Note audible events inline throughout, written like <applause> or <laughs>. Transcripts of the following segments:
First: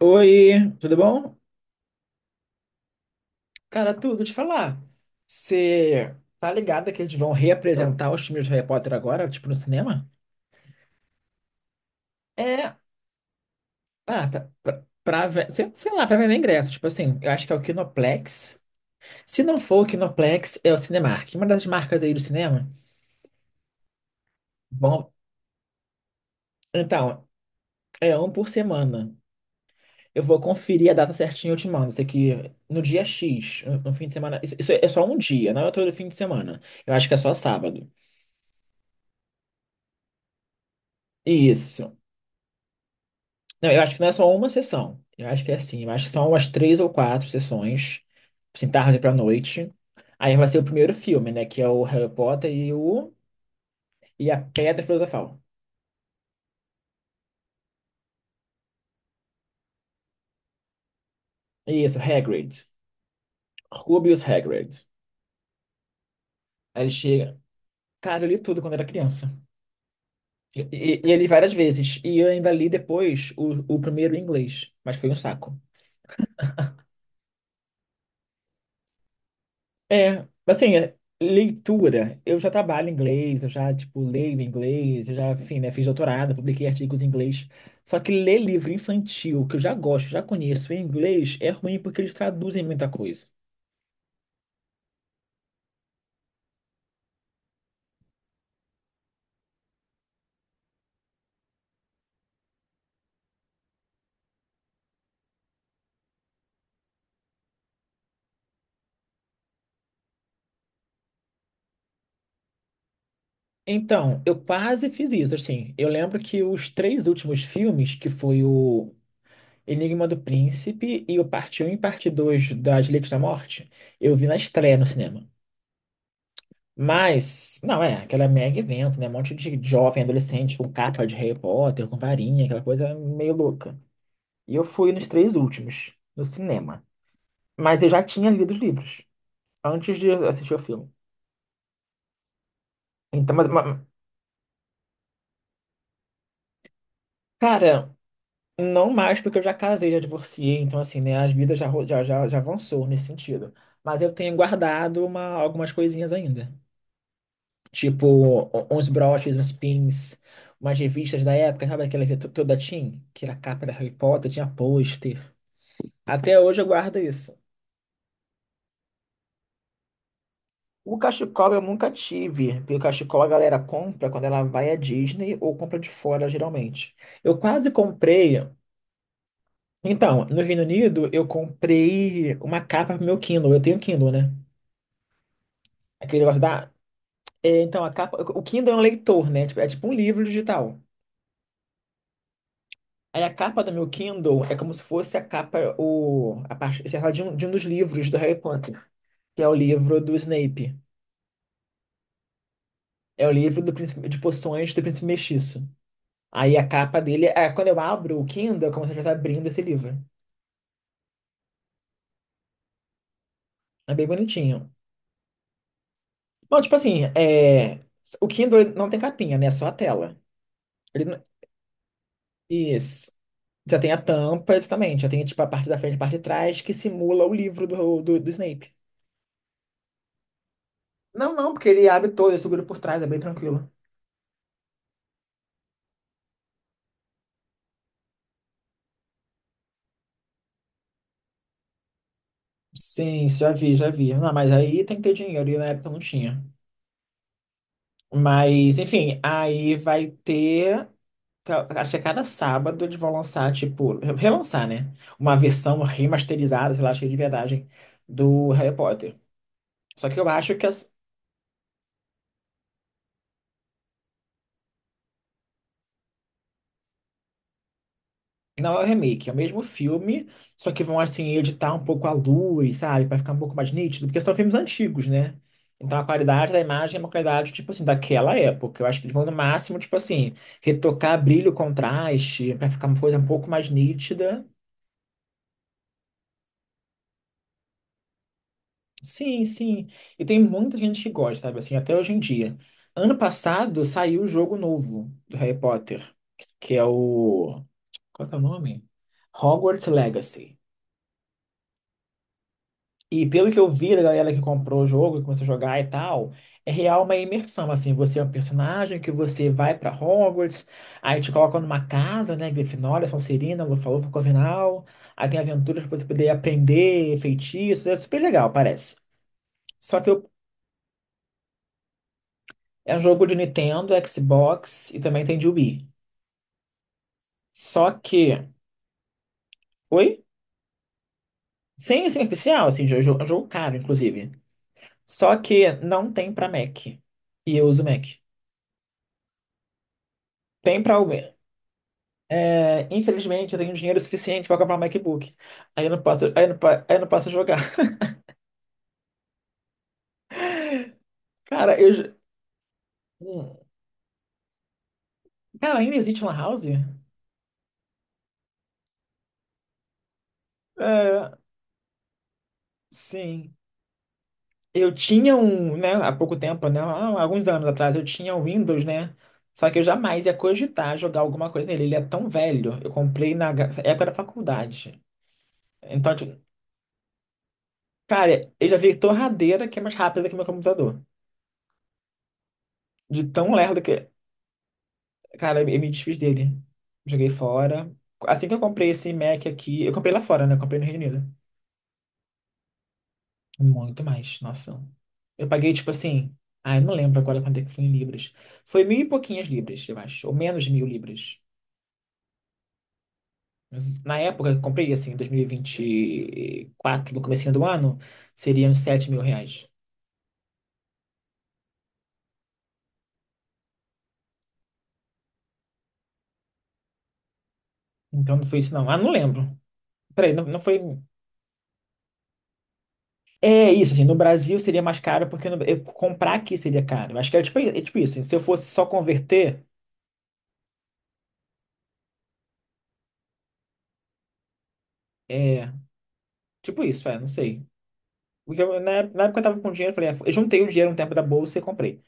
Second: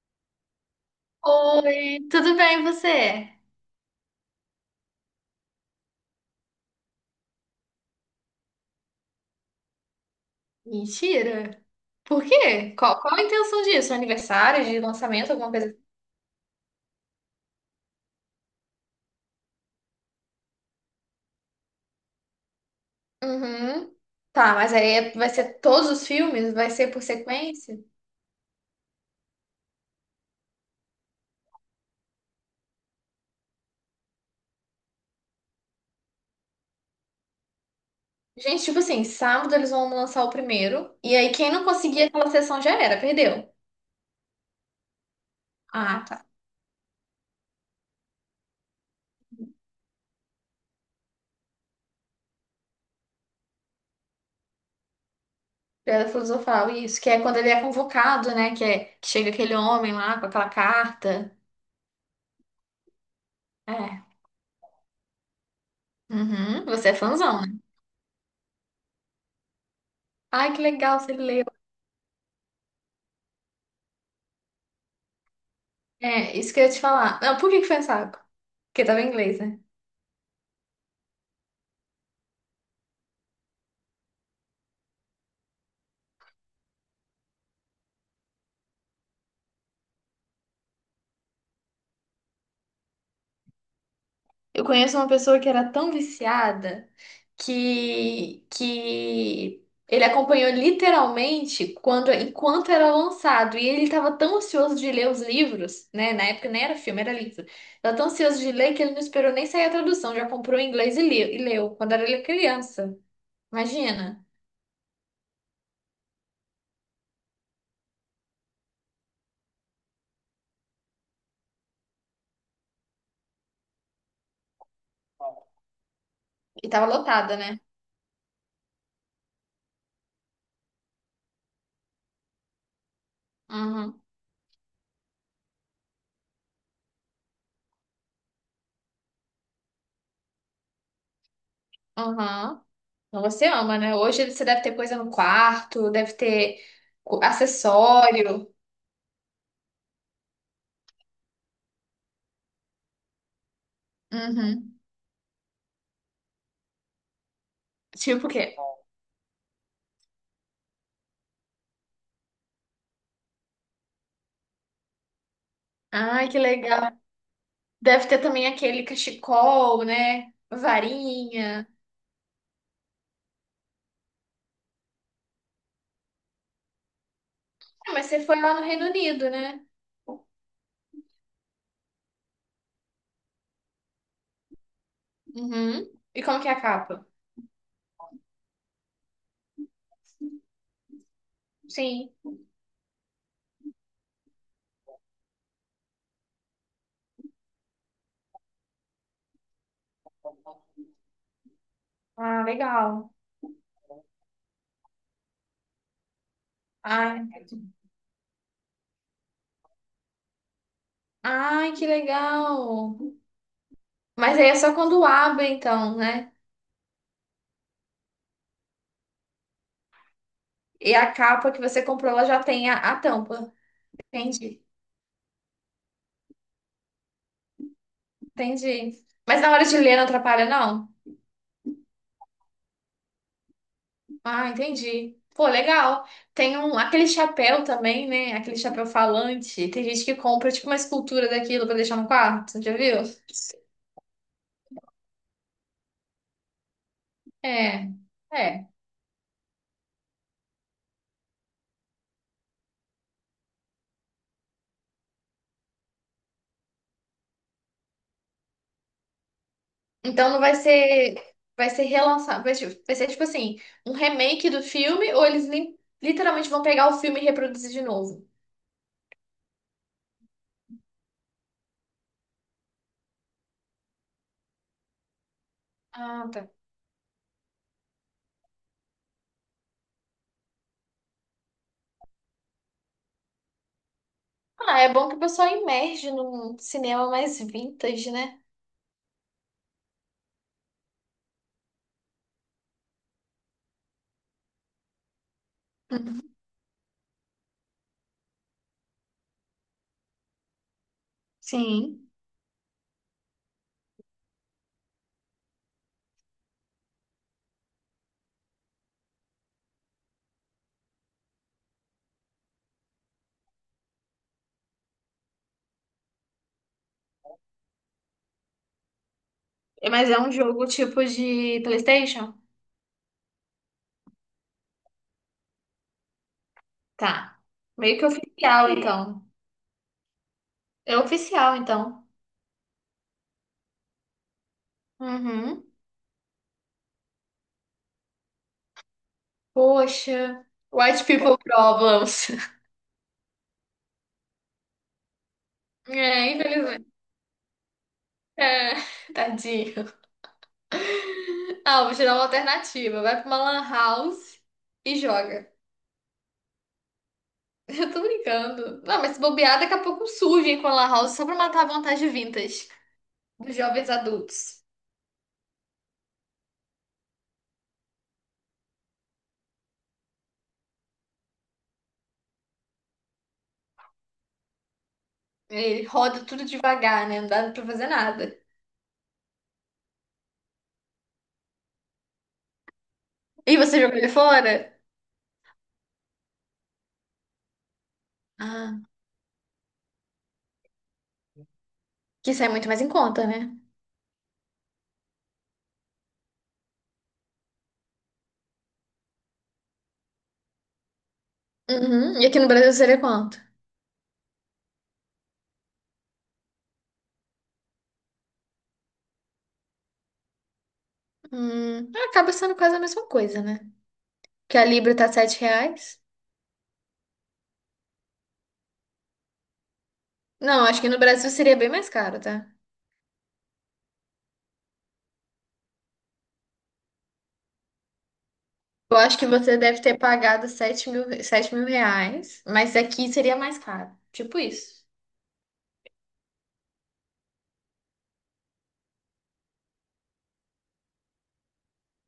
Oi, tudo bom? Oi, tudo bem e você? Cara, tudo te falar. Você tá ligado que eles vão reapresentar os filmes do Harry Potter agora, tipo, no cinema? Mentira. Por quê? É, Qual a intenção disso? ah, Aniversário de lançamento, alguma coisa? Assim? sei lá, pra vender ingresso. Tipo assim, eu acho que é o Kinoplex. Se não for o Kinoplex, é o Cinemark. Uma das marcas aí do cinema. Uhum. Tá, mas aí Bom, vai ser todos os filmes? Vai ser por então, sequência? é um por semana. Eu vou conferir a data certinha e eu te mando. Isso aqui no dia X, no fim de semana. Isso é só um dia, não é todo fim de semana. Eu acho que é só sábado. Gente, tipo assim, sábado eles vão lançar o primeiro. E aí quem não Isso. conseguir aquela sessão já era, perdeu. Não, eu acho que não é só uma sessão. Eu acho que é assim. Eu Ah, acho que tá. são umas três ou quatro sessões, assim, tarde pra noite. Aí vai ser o primeiro filme, né? Que é o Harry Potter e o, e a Pedra Filosofal. Pedra filosofal, isso. Que é quando ele é convocado, né? Que chega aquele homem lá com aquela carta. Isso, Hagrid. É. Rubius Hagrid. Uhum. Aí Você ele é chega. fãzão, né? Cara, eu li tudo quando era criança. Ai, E, que legal, e, e você eu li leu. várias vezes. E eu ainda li depois o primeiro em inglês. Mas foi um saco. É, isso que eu ia te falar. Não, por que que foi um saco? Porque tava em inglês, né? É, assim, leitura. Eu já trabalho em inglês, eu já, tipo, leio em inglês, eu já, enfim, né, fiz doutorado, publiquei artigos em inglês. Só que ler livro infantil, que eu já gosto, já conheço em inglês, é ruim porque eles traduzem muita coisa. Eu conheço uma pessoa que era tão viciada que ele acompanhou literalmente quando, enquanto era lançado. E ele estava tão ansioso de ler os livros, né? Na época nem era filme, era livro. Tava tão ansioso de ler que ele não esperou nem sair a tradução, já comprou em inglês e leu, quando era ele criança. Então, Imagina. eu quase fiz isso, assim. Eu lembro que os três últimos filmes, que foi o Enigma do Príncipe e o Parte Um e Parte 2 das Relíquias da Morte, eu vi na estreia no cinema. E tava lotada, Mas, né? não, é, aquela mega evento, né? Um monte de jovem, adolescente com capa de Harry Potter, com varinha, aquela coisa meio louca. Uhum. E eu fui nos três últimos, no cinema. Mas eu já tinha lido os livros antes de assistir o filme. Uhum. Então, Então, você ama, né? Hoje você deve ter coisa no quarto, deve ter cara, acessório. não mais porque eu já casei, já divorciei, então assim, né? As vidas já, ro- já, já, já avançou nesse sentido. Mas eu tenho Uhum. guardado algumas coisinhas ainda. Tipo, Tipo o quê? Uns broches, uns pins, umas revistas da época, sabe aquela revista toda teen? Que era a capa da Harry Potter, tinha pôster. Ai, que Até hoje eu legal. guardo isso. Deve ter também aquele cachecol, né? O cachecol eu Varinha. nunca tive, porque o cachecol a galera compra quando ela vai à Disney ou compra de fora, geralmente. Eu quase Ah, mas você comprei. foi lá no Reino Unido, né? Então, no Reino Unido, eu comprei uma capa pro meu Kindle. Eu tenho Kindle, né? Uhum. Aquele E negócio como que é a da. capa? É, então, A capa. O Kindle é um leitor, né? Tipo, é tipo um livro digital. Sim. Aí a capa do meu Kindle é como se fosse a capa, a parte, sei lá, de um dos livros do Harry Potter, que é o livro do Snape. Ah, legal. É o livro do príncipe, de poções do príncipe mestiço. Aí a capa dele Ai, é quando eu abro o Kindle, é como se eu estivesse abrindo esse livro. ai, que legal. É bem Mas aí é bonitinho. só quando abre, então, né? Bom, tipo assim, o Kindle ele não tem capinha, né? É só a tela. E Ele a não- capa que você comprou, ela já tem a isso. tampa. Já tem a tampa, Entendi, exatamente. Já tem tipo a parte da frente e a parte de trás que simula o livro do Snape. entendi. Mas na hora de ler não atrapalha, não? Não, não, porque ele abre todo, ele segura por trás, é bem tranquilo. Ah, entendi. Pô, legal. Tem um, aquele chapéu também, né? Aquele chapéu falante. Tem gente que compra tipo uma escultura daquilo pra deixar no quarto, já viu? Sim, já vi, já vi. Não, mas aí tem que ter dinheiro, e na época não tinha. É, é. Mas, enfim, aí vai ter. Tá, acho que a cada sábado eles vão lançar, tipo, relançar, né? Uma versão remasterizada, sei lá, cheia de verdade, do Harry Potter. Só que eu Então não vai acho que é. ser, vai ser relançado, vai ser, tipo assim, um remake do filme ou eles literalmente vão pegar o filme e reproduzir de novo? Não é o remake, é o mesmo filme, só que vão assim editar um pouco a luz, sabe, pra ficar um pouco mais nítido, porque são filmes antigos, né? Então a Ah, tá. qualidade da imagem é uma qualidade tipo assim daquela época. Eu acho que eles vão no máximo tipo assim retocar brilho, contraste, pra ficar uma coisa um pouco mais nítida. Ah, é bom que o pessoal emerge num cinema mais vintage, né? Sim, sim. E tem muita gente que gosta, sabe, assim, até hoje em dia. Ano passado saiu o jogo novo do Harry Potter, Uhum. que é o qual que é o nome? Hogwarts Legacy. Sim. E pelo que eu vi da galera que comprou o jogo, que começou a jogar e tal, é real uma imersão, assim, você é um personagem que você vai pra Hogwarts, aí te colocam numa casa, né, Grifinória, Sonserina, Lufa-Lufa, Corvinal, aí tem aventuras pra você poder aprender, feitiços, é super legal, parece. É, Só que mas é eu- um jogo tipo de PlayStation? é um jogo de Nintendo, Xbox e também tem de Wii. Tá. Só Meio que que. oficial, então. Oi? É oficial, então. Sim, sim, oficial, assim, é um jogo caro, inclusive. Só Uhum. que não tem pra Mac. E eu uso Mac. Poxa. Tem pra. White people problems. <laughs> É, infelizmente, eu tenho dinheiro suficiente para comprar um MacBook. Aí eu não posso, É, infelizmente. aí eu não posso jogar. <laughs> É, <laughs> tadinho. Cara, Ah, eu. vou te j- dar uma alternativa. Vai pra uma Hum. lan house e joga. Cara, ainda existe Lan House? <laughs> Eu tô brincando. Não, mas se bobear, daqui a pouco surgem com a lan house só É, pra matar a vontade vintage sim. dos jovens adultos. Eu tinha um, né, há pouco tempo, né, há alguns anos atrás, eu tinha um Windows, né? Só que eu jamais ia cogitar jogar alguma coisa nele. Ele é tão velho. Eu comprei época da faculdade. Ele Então, roda tipo, tudo devagar, né? Não dá pra fazer nada. cara, eu já vi torradeira que é mais rápida que meu computador. De tão E você lerdo jogou que. ele fora? Cara, eu me desfiz dele. Joguei fora. Assim que eu Ah, comprei esse Mac aqui, eu comprei lá fora, né? Eu comprei no Reino Unido. que isso é muito mais em conta, né? Muito mais, nossa. Eu paguei, tipo assim, ai, não lembro agora quanto é que foi em libras. Foi mil e pouquinhas libras, eu acho, ou menos de mil libras. Uhum. E aqui no Brasil seria quanto? Mas na época que eu comprei, assim, em 2024 no comecinho do ano, seria uns R$ 7.000. É, acaba sendo quase a mesma coisa, né? Que a Libra tá 7 reais. Então não foi isso, não. Ah, não lembro. Peraí, não, não Não, foi. acho que no Brasil seria bem mais caro, tá? É isso, assim, no Brasil. Eu acho que você deve ter pagado 7 mil, 7 mil reais, mas aqui seria mais caro. Tipo isso. É, tipo isso, é, não sei. Na época eu tava com dinheiro, eu falei, é, eu juntei o dinheiro um tempo da bolsa e comprei.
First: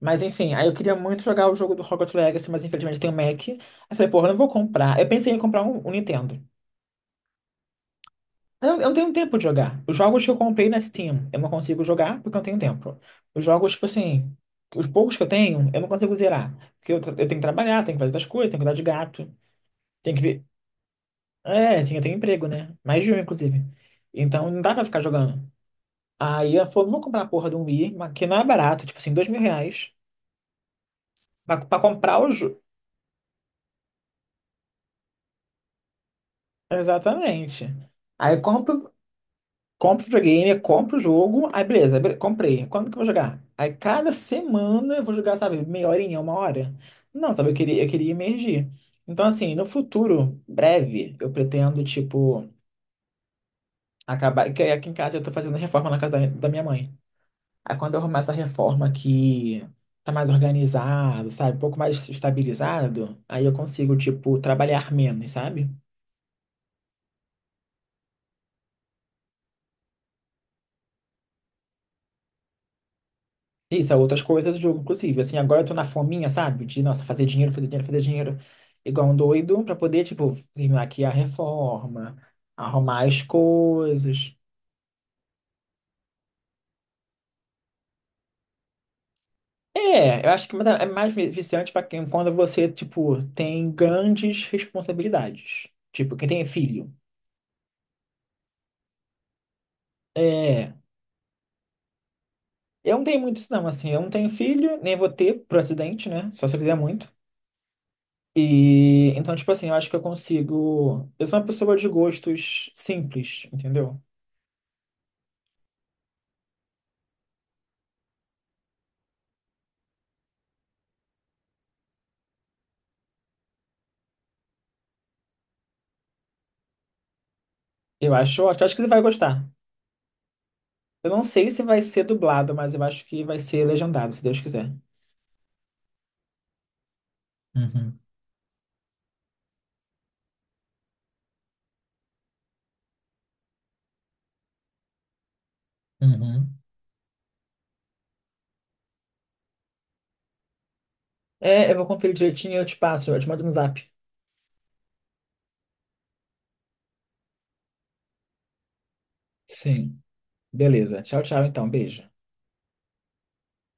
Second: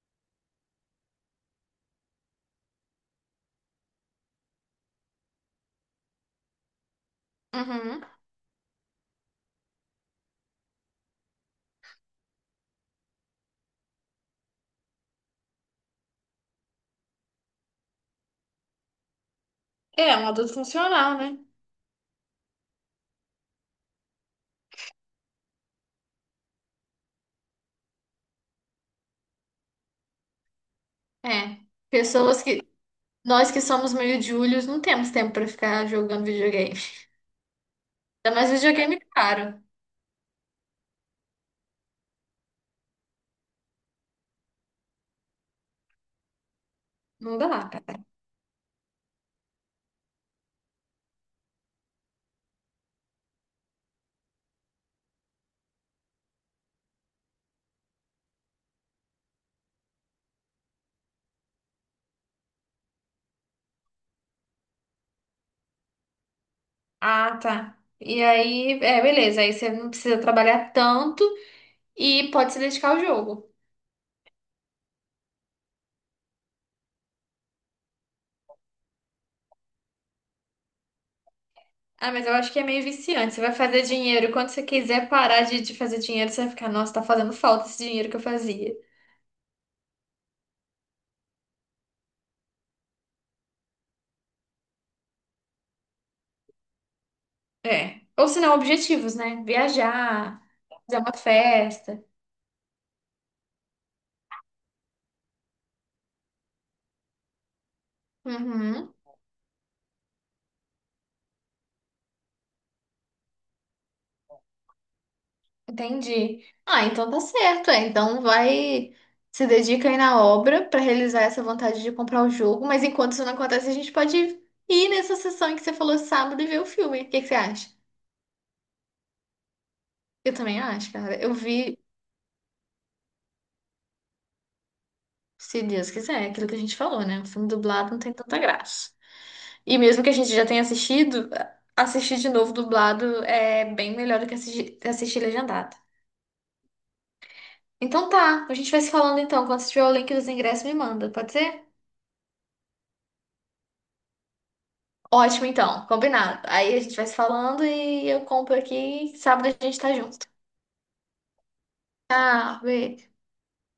Mas enfim, aí eu queria muito jogar o jogo do Hogwarts Legacy, mas infelizmente tem o Mac. Aí eu falei, porra, eu não vou comprar. Eu pensei em comprar um Nintendo. Uhum. Eu não tenho um tempo de jogar. Os jogos que eu comprei na Steam, eu não consigo jogar porque eu não tenho tempo. Os jogos, tipo assim, os poucos que eu tenho, eu não consigo zerar. Porque eu tenho que trabalhar, tenho que fazer outras coisas, tenho que cuidar de gato, tenho É, que um ver. adulto funcional, né? É, assim, eu tenho emprego, né? Mais de um, inclusive. Então não dá pra ficar jogando. Aí ela falou, não vou comprar a porra de um Wii, mas que não é barato, tipo assim, R$ 2.000 pra, É. pra comprar o Pessoas jogo. que. Nós que somos meio júlios, não temos tempo pra ficar jogando videogame. Exatamente. Aí Ainda eu mais compro, videogame caro. compro o videogame, compro o jogo, aí beleza, comprei. Quando que eu vou jogar? Aí cada semana eu vou jogar, sabe, meia horinha, uma hora. Não, Não sabe, eu dá, queria, eu cara. queria emergir. Então, assim, no futuro, breve, eu pretendo, tipo, acabar. Que Aqui em casa eu tô fazendo reforma na casa da minha mãe. Aí quando eu arrumar essa reforma que tá mais organizado, sabe? Um pouco mais estabilizado, aí eu consigo, tipo, trabalhar menos, sabe? Ah, tá. E aí, é, beleza. Aí você não precisa trabalhar tanto e pode se dedicar ao jogo. Isso, é outras coisas do jogo, inclusive. Assim, agora eu tô na fominha, sabe? De, nossa, fazer dinheiro, fazer dinheiro, fazer dinheiro. Igual um doido, pra poder, tipo, terminar aqui a Ah, reforma, mas eu acho que é meio arrumar as viciante. Você vai fazer dinheiro. coisas. Quando você quiser parar de fazer dinheiro, você vai ficar, nossa, tá fazendo falta esse dinheiro que eu fazia. É, eu acho que mas é mais viciante pra quem, quando você, tipo, tem grandes responsabilidades. Tipo, quem tem filho. É. Ou se não, objetivos, né? Viajar, É. fazer uma festa. Eu não tenho muito isso, não, assim, eu não tenho filho, nem vou ter, por acidente, né? Só se eu quiser muito. Uhum, E então, tipo assim, eu acho que eu consigo. Eu sou uma pessoa de gostos simples, entendeu? entendi. Ah, então tá certo. É. Então vai, se dedica aí na obra pra realizar essa vontade de comprar o jogo. Mas enquanto isso não acontece, a gente pode ir nessa sessão em que você falou sábado e ver o filme. O que que você acha? Eu acho que você vai gostar. Eu também acho, Eu cara. não Eu sei se vi. vai ser dublado, mas eu acho que vai ser legendado, se Deus quiser. Se Deus quiser, é aquilo que a gente falou, né? O filme dublado Uhum, não tem tanta graça. E mesmo que a gente já tenha assistido, assistir de novo dublado é bem melhor do que assistir, assistir legendado. uhum. Então tá, a gente vai se falando então. Quando tiver o link dos ingressos, me manda, pode ser? É, eu vou conferir direitinho e eu te passo, eu te mando no zap. Ótimo, então, combinado. Aí a gente vai se falando e eu compro aqui. E sábado a gente tá Sim. junto. Beleza. Tchau, tchau, então. Beijo. Tchau, beijo.